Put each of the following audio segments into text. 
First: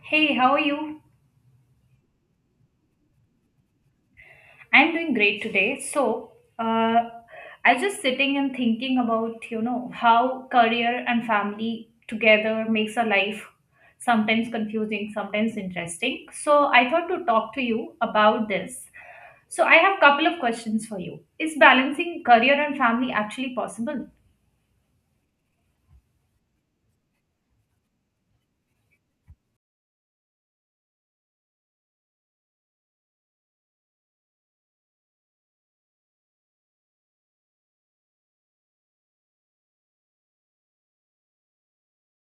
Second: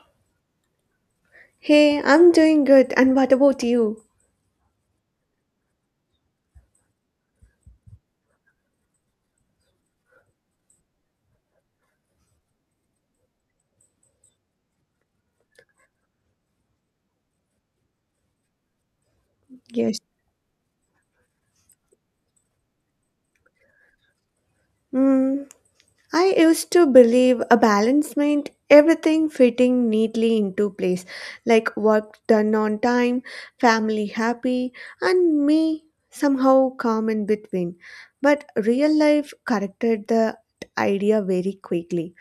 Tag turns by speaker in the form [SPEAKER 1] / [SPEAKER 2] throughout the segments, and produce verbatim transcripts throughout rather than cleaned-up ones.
[SPEAKER 1] Hey, how are you?
[SPEAKER 2] Hey, I'm doing good. And what about you?
[SPEAKER 1] I'm doing great today. So, uh, I just sitting and thinking about, you know, how career and family together makes a life sometimes confusing, sometimes interesting. So, I thought to talk to you about this. So, I have
[SPEAKER 2] Yes.
[SPEAKER 1] couple of questions for you. Is balancing career and family actually possible?
[SPEAKER 2] Mm, I used to believe a balance meant everything fitting neatly into place, like work done on time, family happy, and me somehow calm in between. But real life corrected the idea very quickly.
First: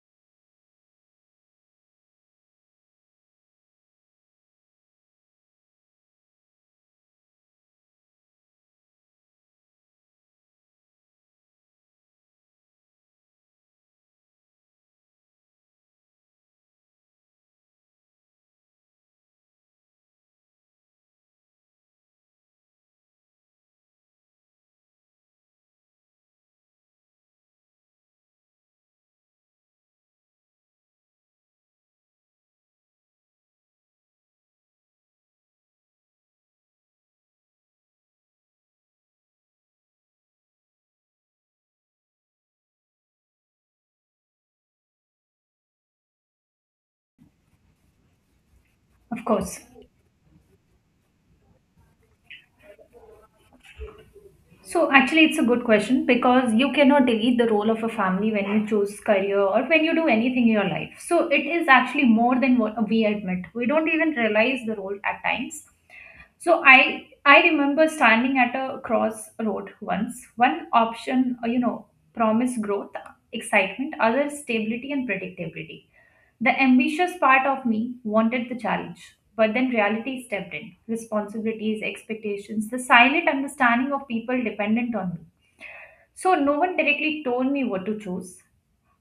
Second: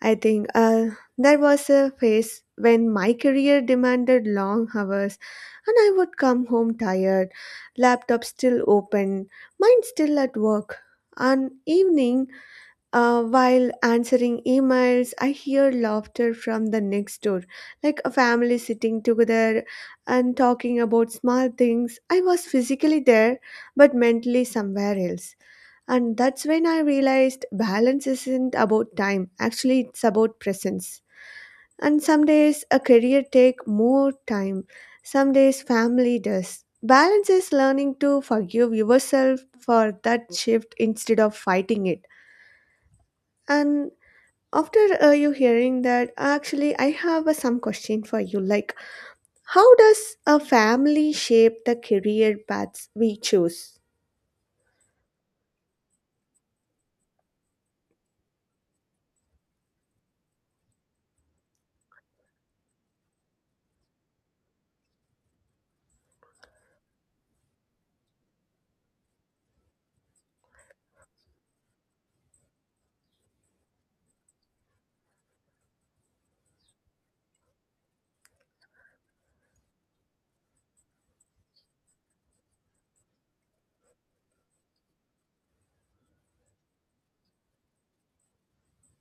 [SPEAKER 2] I think uh, there was a phase when my career demanded long hours, and I would come home tired, laptop still open, mind still at work. On evening, uh, while answering emails, I hear laughter from the next door, like a family sitting together and talking about small things. I was physically there, but mentally somewhere else. And that's when I realized balance isn't about time, actually, it's about presence. And some days a career take more time, some days family does. Balance is learning to forgive yourself for that shift instead of fighting it. And after uh, you hearing that, actually, I have uh, some question for you. Like,
[SPEAKER 1] Of course.
[SPEAKER 2] how does a family shape the career paths we choose?
[SPEAKER 1] So actually, it's a good question because you cannot delete the role of a family when you choose career or when you do anything in your life. So it is actually more than what we admit. We don't even realize the role at times. So I I remember standing at a crossroad once. One option, uh, you know, promised growth, excitement, other stability and predictability. The ambitious part of me wanted the challenge, but then reality stepped in. Responsibilities, expectations, the silent understanding of people dependent on me. So no one directly told me what to choose.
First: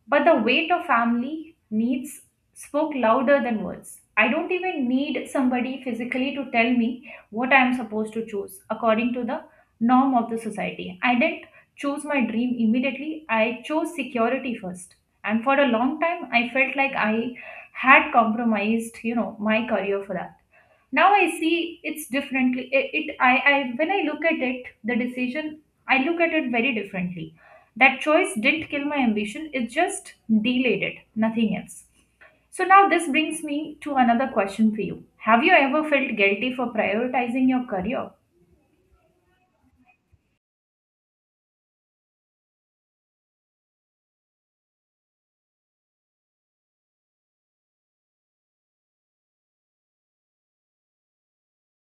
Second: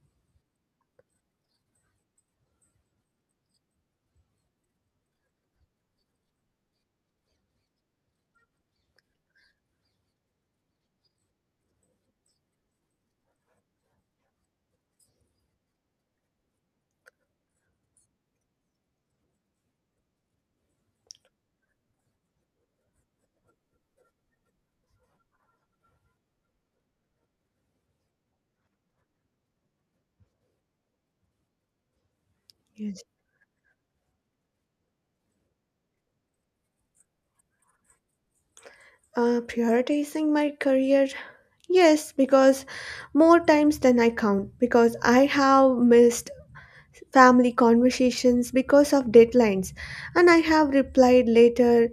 [SPEAKER 1] But the weight of family needs spoke louder than words. I don't even need somebody physically to tell me what I am supposed to choose according to the norm of the society. I didn't choose my dream immediately, I chose security first. And for a long time, I felt like I had compromised, you know, my career for that. Now I see it's differently. It, it I, I when I look at it, the decision, I look at it very differently. That choice didn't kill my ambition, it just delayed it, nothing else. So now
[SPEAKER 2] Yes.
[SPEAKER 1] this brings me to another question for you. Have you ever felt guilty for prioritizing your career?
[SPEAKER 2] Uh, prioritizing my career? Yes, because more times than I count, because I have missed family conversations because of deadlines, and I have replied later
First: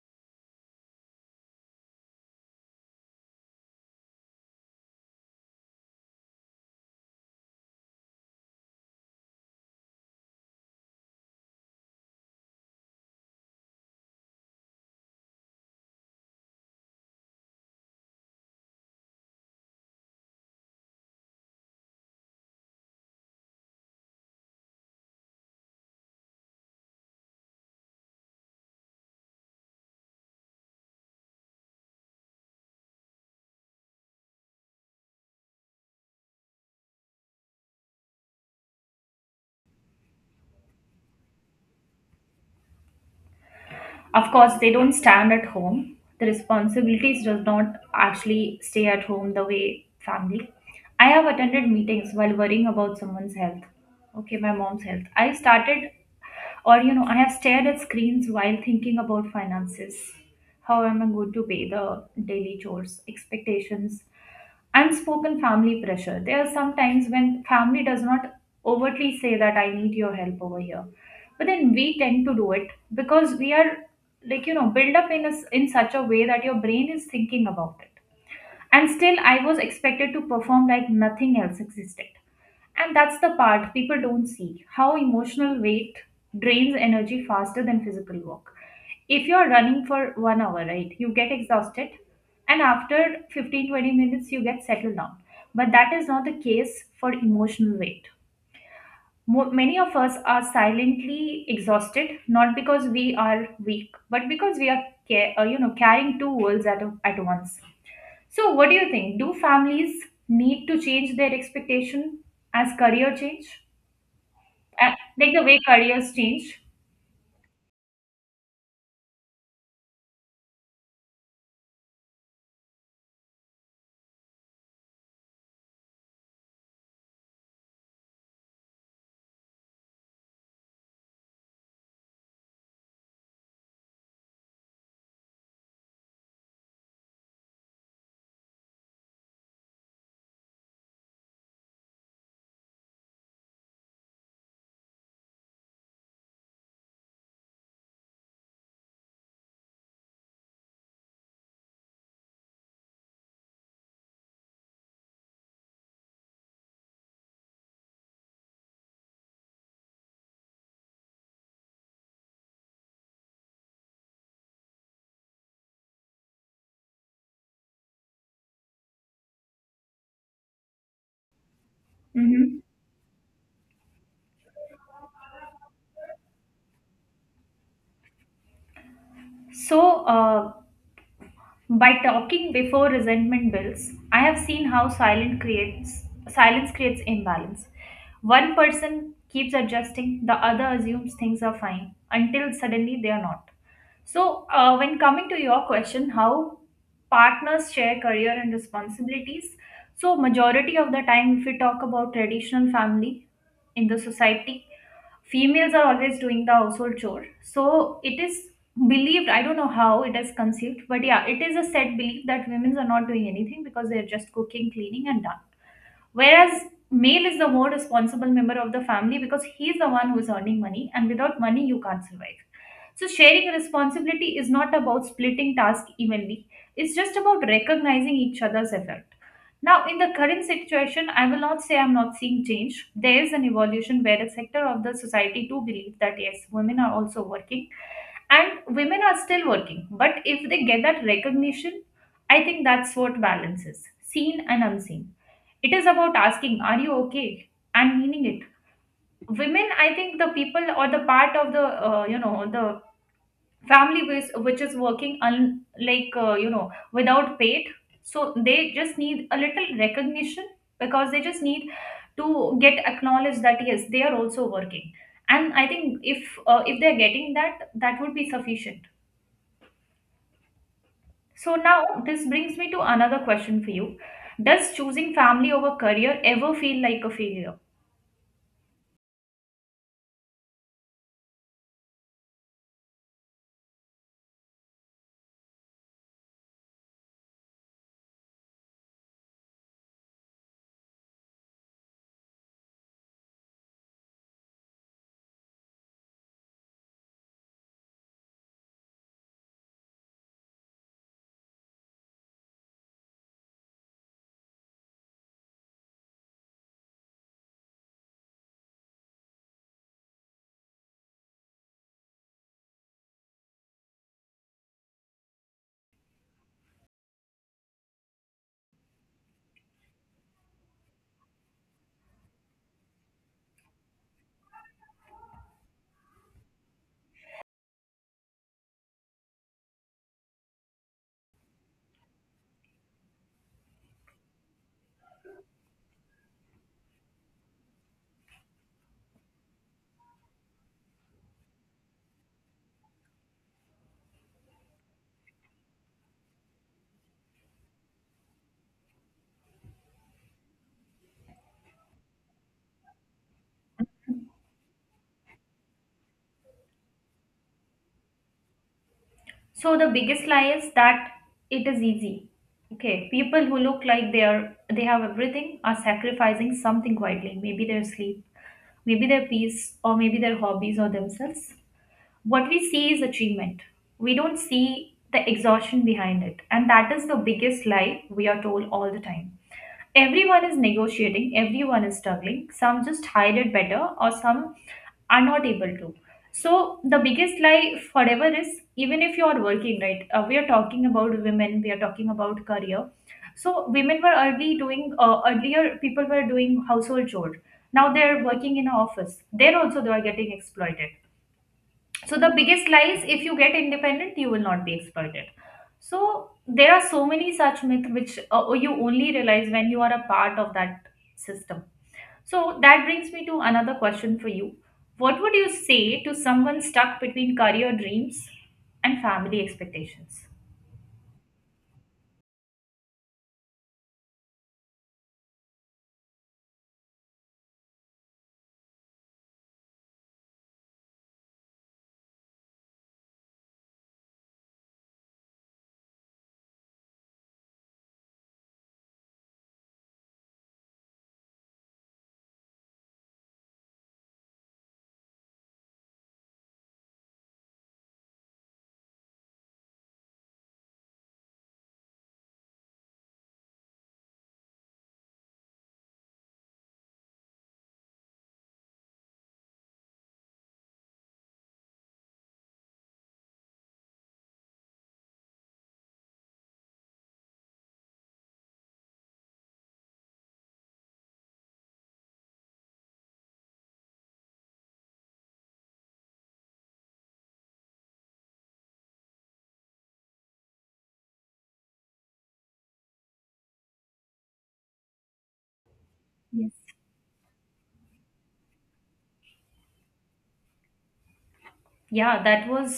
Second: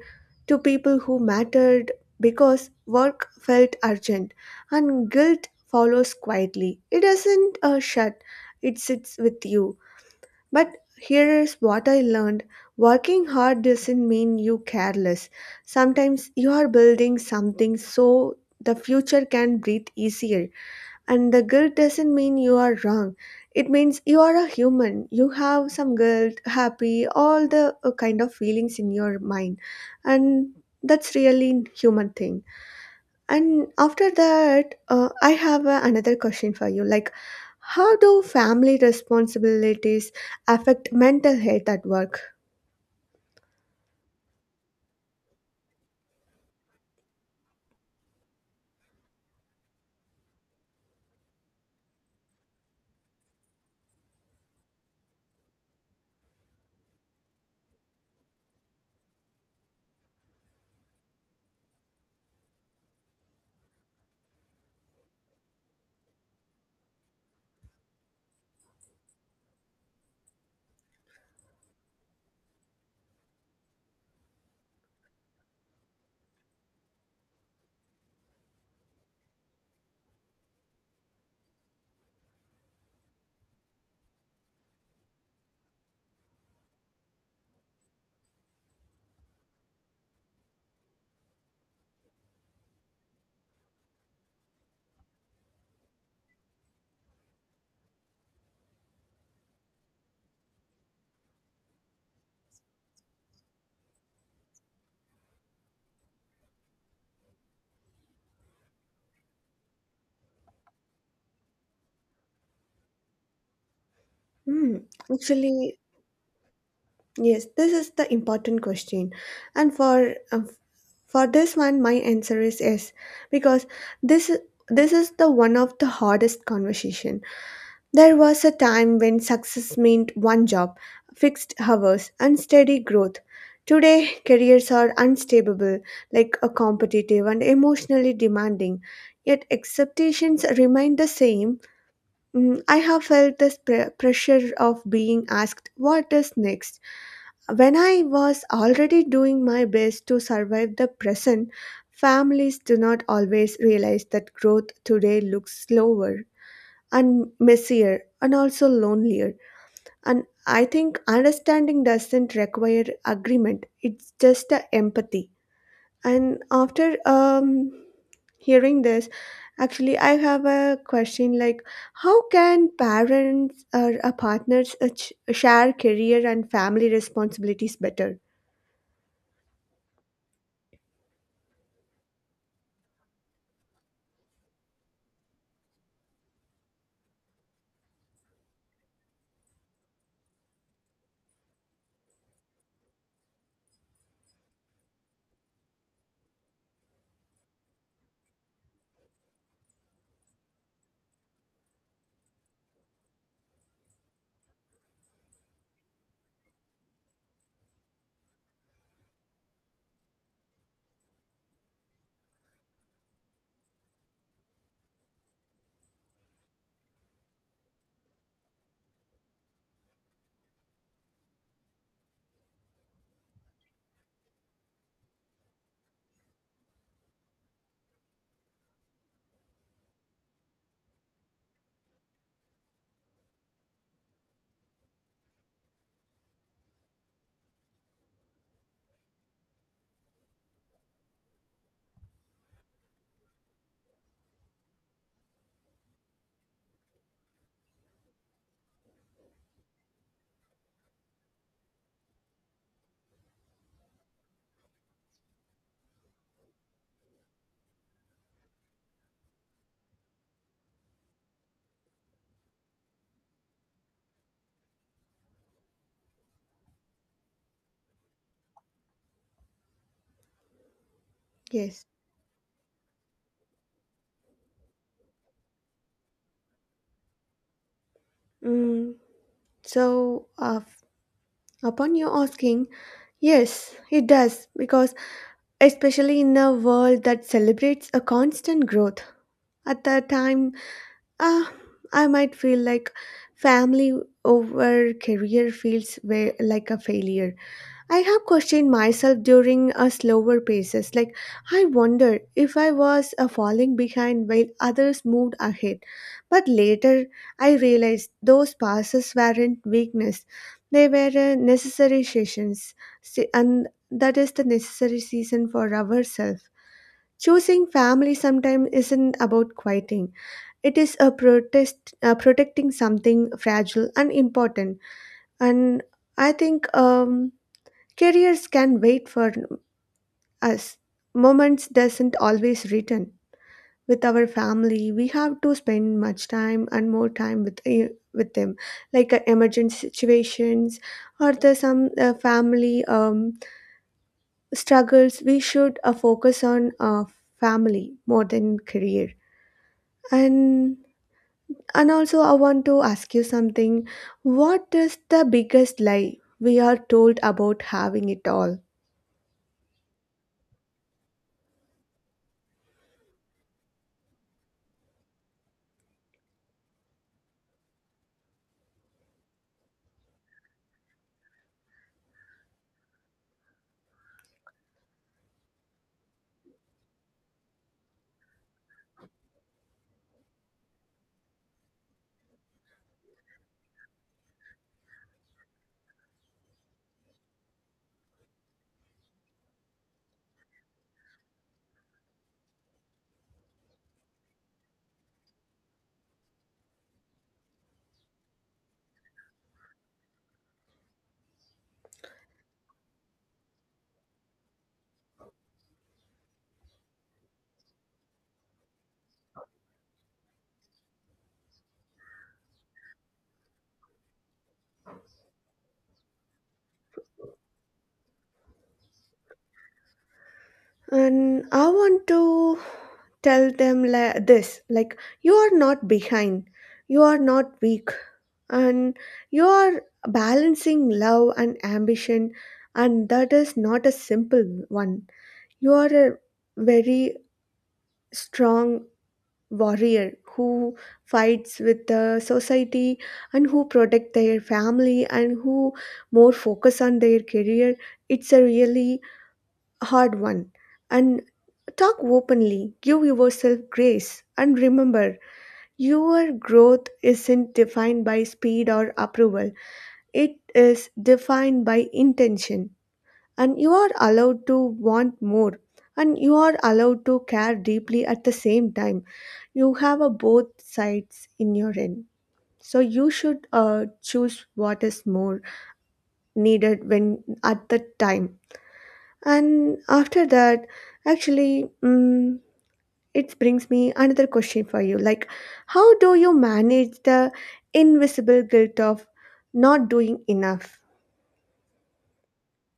[SPEAKER 2] to people who mattered because work felt urgent, and guilt follows quietly. It doesn't uh, shut, it sits with you. But here is what I learned working hard doesn't mean you careless. Sometimes you are building something so the future can breathe easier. And the guilt doesn't mean you are wrong. It means you are a human. You have some guilt, happy, all the uh, kind of feelings in your mind. And that's really human thing. And after that, uh, I have uh, another question for you. Like, how do family responsibilities affect mental health at work?
[SPEAKER 1] Of course, they don't stand at home. The responsibilities does not actually stay at home the way family. I have attended meetings while worrying about someone's health. Okay, my mom's health. I started, or you know I have stared at screens while thinking about finances. How am I going to pay the daily chores, expectations, unspoken family pressure? There are some times when family does not overtly say that I need your help over here, but then we tend to do it because we are, like, you know built up in a s in such a way that your brain is thinking about it. And still I was expected to perform like nothing else existed. And that's the part people don't see, how emotional weight drains energy faster than physical work. If you're running for one hour, right, you get exhausted. And after fifteen twenty minutes, you get settled down. But that is not the case for emotional weight. Mo- many of us are silently exhausted, not because we are weak, but because we are ca- uh, you know carrying two worlds at, a- at once. So, what do you think? Do families need to change their expectation as career change,
[SPEAKER 2] Hmm.
[SPEAKER 1] Uh, like the way
[SPEAKER 2] Actually,
[SPEAKER 1] careers change?
[SPEAKER 2] yes, this is the important question. And for uh, for this one, my answer is yes, because this is this is the one of the hardest conversation. There was a time when success meant one job, fixed hours, and steady growth. Today, careers are unstable, like a competitive and emotionally demanding. Yet expectations remain the same. Mm, I have felt this pre- pressure of being asked what is next. When I was already doing my best to survive the present, families do not always realize that growth today looks slower and messier and also lonelier. And I think understanding doesn't require agreement, it's just a empathy. And after um, hearing this, actually, I have a question like, how
[SPEAKER 1] Hmm.
[SPEAKER 2] can parents or uh, partners uh, ch- share career and family responsibilities better?
[SPEAKER 1] So, uh, by talking before resentment builds, I have seen how silence creates silence creates imbalance. One person keeps adjusting, the other assumes things are fine until suddenly they are not. So, uh, when coming to your question, how partners share career and responsibilities, so majority of the time, if we talk about traditional family in the society, females are always doing the household chore. So it is believed. I don't know how it is conceived, but yeah, it is a set belief that women are not doing anything because they are just cooking, cleaning, and done. Whereas male is the more responsible member of the family because he's the one who's earning money, and without money, you can't survive. So, sharing responsibility is not about splitting tasks evenly, it's just about recognizing each other's effort. Now, in the current situation, I will not say I'm not seeing change. There is an evolution where a sector of the society do believe that yes, women are also working and women are still working. But if they get that recognition, I think that's what balances seen and unseen. It is about asking, "Are you okay?" and meaning it. Women, I think the people or the part of the uh, you know the family which, which is working un, like uh, you know without paid, so they just need a little recognition because they just need to get acknowledged that yes they are also working. And I think if uh, if they're getting that, that would be sufficient. So
[SPEAKER 2] Yes.
[SPEAKER 1] now this brings me to another question for you. Does choosing family over career ever feel like a failure?
[SPEAKER 2] Mm, so, uh, upon your asking, yes, it does because especially in a world that celebrates a constant growth. At that time, ah, I might feel like family over career feels way, like a failure. I have questioned myself during a slower paces. Like I wonder if I was uh, falling behind while others moved ahead. But later, I realized those passes weren't weakness; they were uh, necessary sessions, Se- and that is the necessary season for ourselves. Choosing family sometimes isn't about quieting. It is a protest, uh, protecting something fragile and important. And I think um, careers can wait for us. Moments doesn't always return. With our family, we have to spend much time and more time with eh, with them, like uh, emergency situations or the some uh, family um, struggles. We should uh, focus on uh, family more than career. and And also, I want to ask you something. What is the biggest lie we are told about having it all?
[SPEAKER 1] So the biggest lie is that it is easy. Okay, people who look like they are they have everything are sacrificing something quietly. Maybe their sleep, maybe their peace, or maybe their hobbies or themselves. What we see is achievement. We don't see the exhaustion behind it, and that is the biggest lie we are told all the time. Everyone is negotiating, everyone is struggling. Some just hide it better, or some are not able to. So the biggest lie forever is even if you are working, right? Uh, we are talking about women, we are talking about career. So women were early doing, uh, earlier people were doing household chores. Now they are working in an office. There also they are getting exploited. So the biggest lie is if you get independent you will not be exploited. So there are so many such myths which uh, you only realize when you are a part of that system. So that brings me to another question for you. What would you say to someone stuck between career dreams and family expectations?
[SPEAKER 2] And I want to tell them like this, like, you are not behind, you are not weak, and you are balancing love and ambition, and that is not a simple one. You are a very strong warrior who fights with the society and who protect their family and who more focus on their career. It's a really hard one. And talk openly, give yourself grace, and remember your growth isn't defined by speed or approval. It is defined by intention. And you are allowed to want more, and you are allowed to care deeply at the same time. You have a both sides in your end, so you should uh, choose what is more needed when at the time. And after that, actually, mm, it brings me another question for you, like, how do you
[SPEAKER 1] Yes.
[SPEAKER 2] manage the invisible guilt of not doing enough?
[SPEAKER 1] yeah that was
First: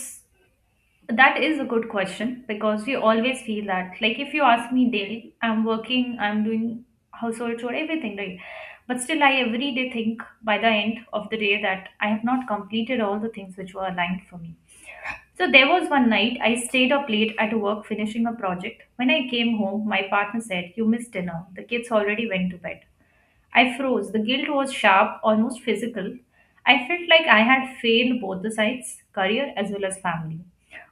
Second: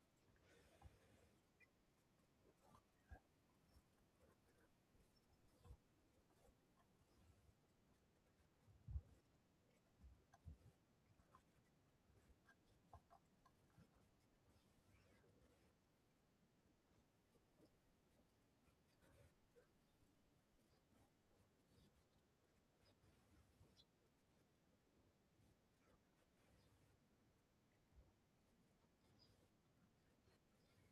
[SPEAKER 1] That is a good question because we always feel that. Like if you ask me daily, I'm working, I'm doing household chore, everything, right? But still, I every day think by the end of the day that I have not completed all the things which were aligned for me. So there was one night I stayed up late at work finishing a project. When I came home, my partner said, "You missed dinner. The kids already went to bed." I froze. The guilt was sharp, almost physical. I felt like I had failed both the sides, career as well as family.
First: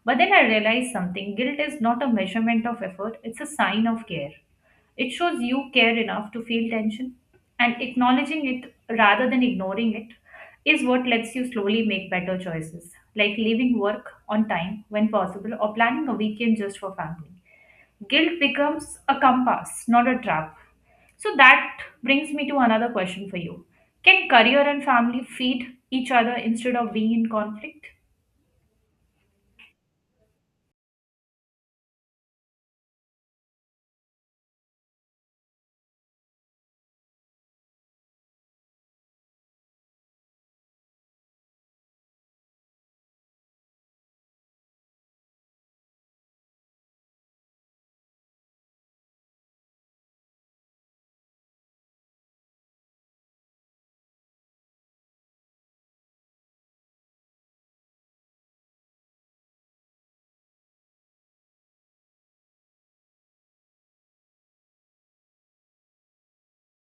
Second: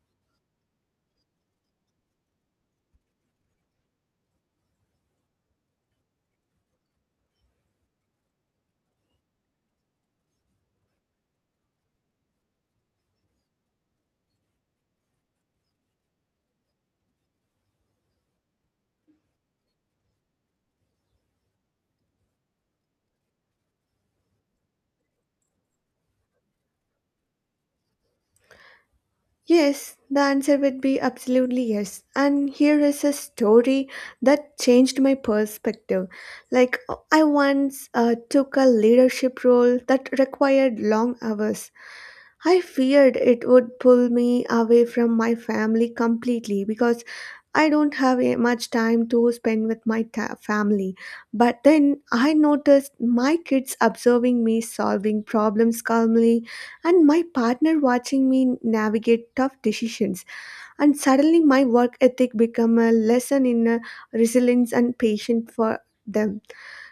[SPEAKER 1] But then I realized something, guilt is not a measurement of effort, it's a sign of care. It shows you care enough to feel tension, and acknowledging it rather than ignoring it is what lets you slowly make better choices, like leaving work on time when possible or planning a weekend just for family. Guilt becomes a compass, not a trap. So that brings me to another question for you. Can career and family feed each other instead of being in conflict?
[SPEAKER 2] Yes, the answer would be absolutely yes. And here is a story that changed my perspective. Like, I once uh, took a leadership role that required long hours. I feared it would pull me away from my family completely because I don't have a- much time to spend with my ta- family. But then I noticed my kids observing me solving problems calmly and my partner watching me navigate tough decisions, and suddenly my work ethic become a lesson in uh, resilience and patience for them.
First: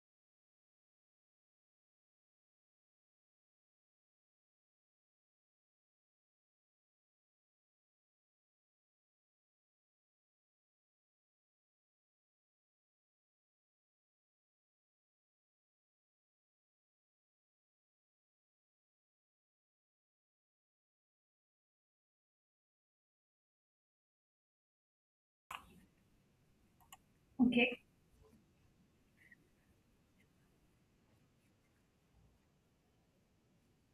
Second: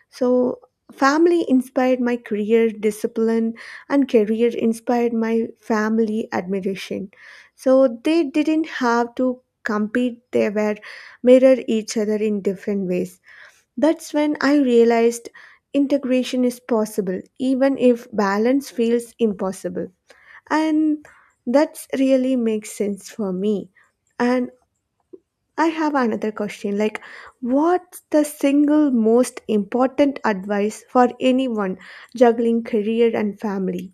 [SPEAKER 2] So family inspired my career discipline and career inspired my family admiration. So they didn't have to compete, they were mirror each other in different ways. That's when I realized integration is possible even if balance feels impossible. And that's really makes sense for me. And I have another question like,
[SPEAKER 1] Okay.
[SPEAKER 2] what's the single most important advice for anyone juggling career and family?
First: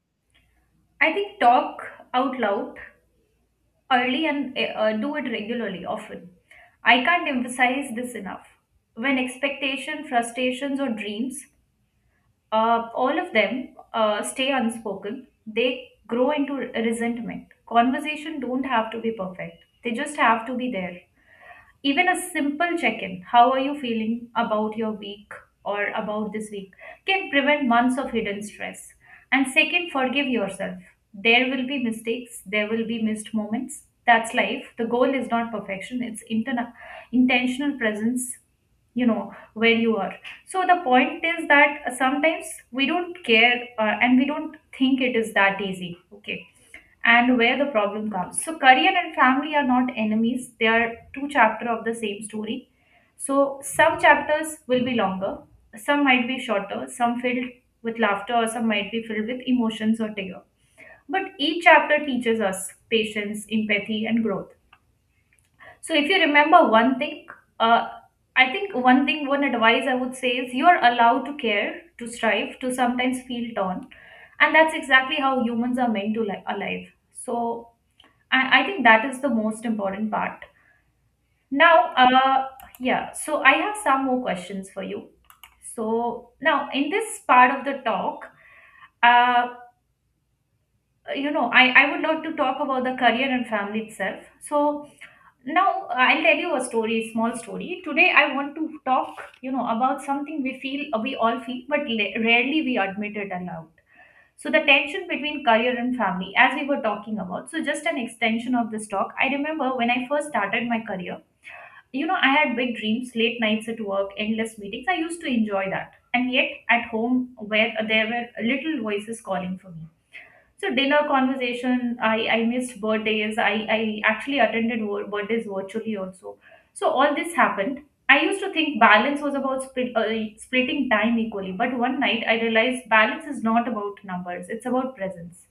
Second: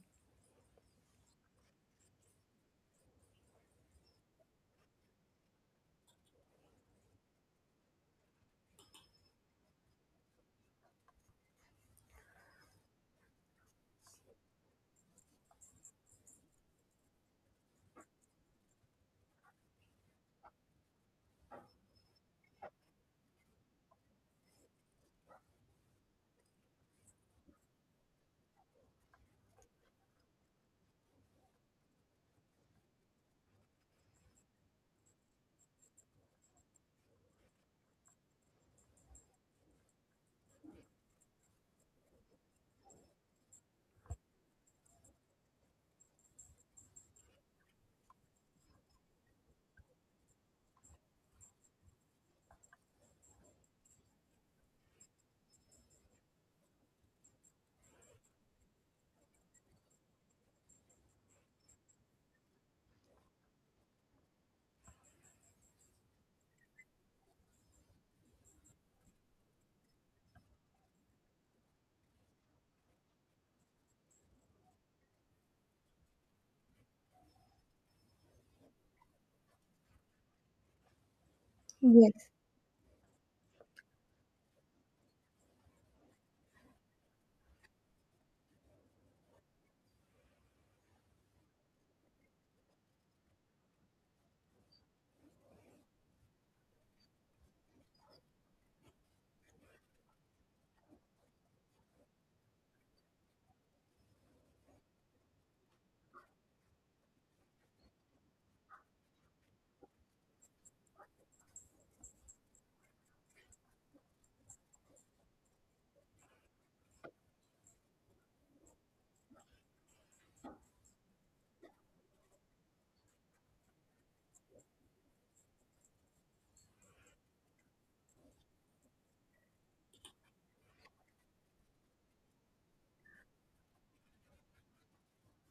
[SPEAKER 1] I think talk out loud early and eh, uh, do it regularly, often. I can't emphasize this enough. When expectation, frustrations, or dreams, uh, all of them uh, stay unspoken, they grow into resentment. Conversation don't have to be perfect. They just have to be there. Even a simple check in, how are you feeling about your week or about this week, can prevent months of hidden stress. And second, forgive yourself. There will be mistakes, there will be missed moments. That's life. The goal is not perfection, it's interna- intentional presence, you know, where you are. So the point is that sometimes we don't care, uh, and we don't think it is that easy. Okay, and where the problem comes. So, career and family are not enemies, they are two chapters of the same story. So, some chapters will be longer, some might be shorter, some filled with laughter, or some might be filled with emotions or terror. But each chapter teaches us patience, empathy, and growth. So, if you remember one thing, uh, I think one thing, one advice I would say is you are allowed to care, to strive, to sometimes feel torn. And that's exactly how humans are meant to li- alive. So, I, I think that is the most important part. Now,
[SPEAKER 2] Yes,
[SPEAKER 1] uh, yeah, so I have some more questions for you. So, now in this part of the talk, uh, you know, I, I would love to talk about the career and family itself. So, now I'll tell you a story, small story. Today, I want to talk, you know, about something we feel, we all feel, but la- rarely we admit it aloud. So the tension between career and family, as we were talking about, so just an extension of this talk. I remember when I first started my career, you know, I had big dreams, late nights at work, endless meetings. I used to enjoy that. And yet at home, where there were little voices calling for me. So dinner conversation, I, I missed birthdays. I, I actually attended vir- birthdays virtually also. So all this happened. I used to think balance was about split, uh, splitting time equally. But one night I realized balance is not about numbers. It's about presence.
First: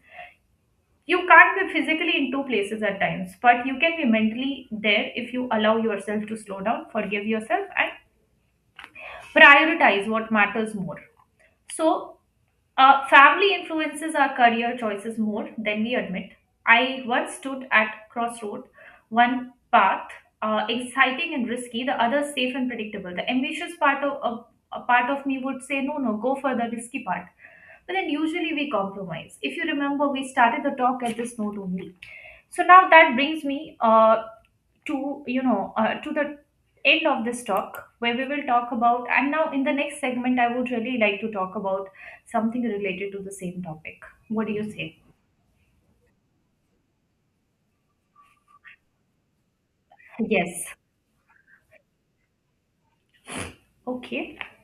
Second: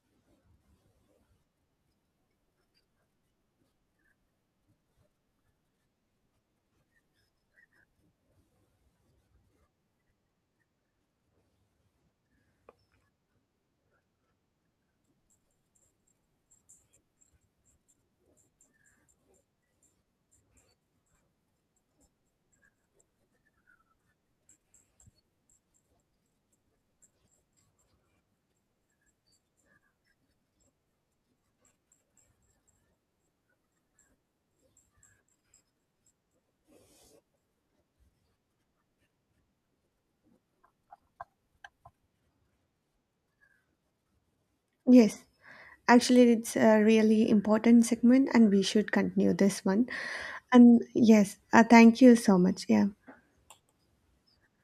[SPEAKER 1] You can't be physically in two places at times, but you can be mentally there if you allow yourself to slow down, forgive yourself, and prioritize what matters more. So uh, family influences our career choices more than we admit. I once stood at crossroad, one path, uh, exciting and risky, the other safe and predictable. The ambitious part of of- a part of me would say, no, no, go for the risky part. But then usually we compromise. If you remember, we started the talk at this note only. So now that brings me uh, to you know uh, to the end of this talk where we will talk about and now in the next segment I would really like to talk about something related to the same topic. What do you say?
[SPEAKER 2] yes. Actually, it's a really important segment, and we should continue this one.
[SPEAKER 1] Yes.
[SPEAKER 2] And yes, uh, thank you so much. Yeah.
[SPEAKER 1] Okay.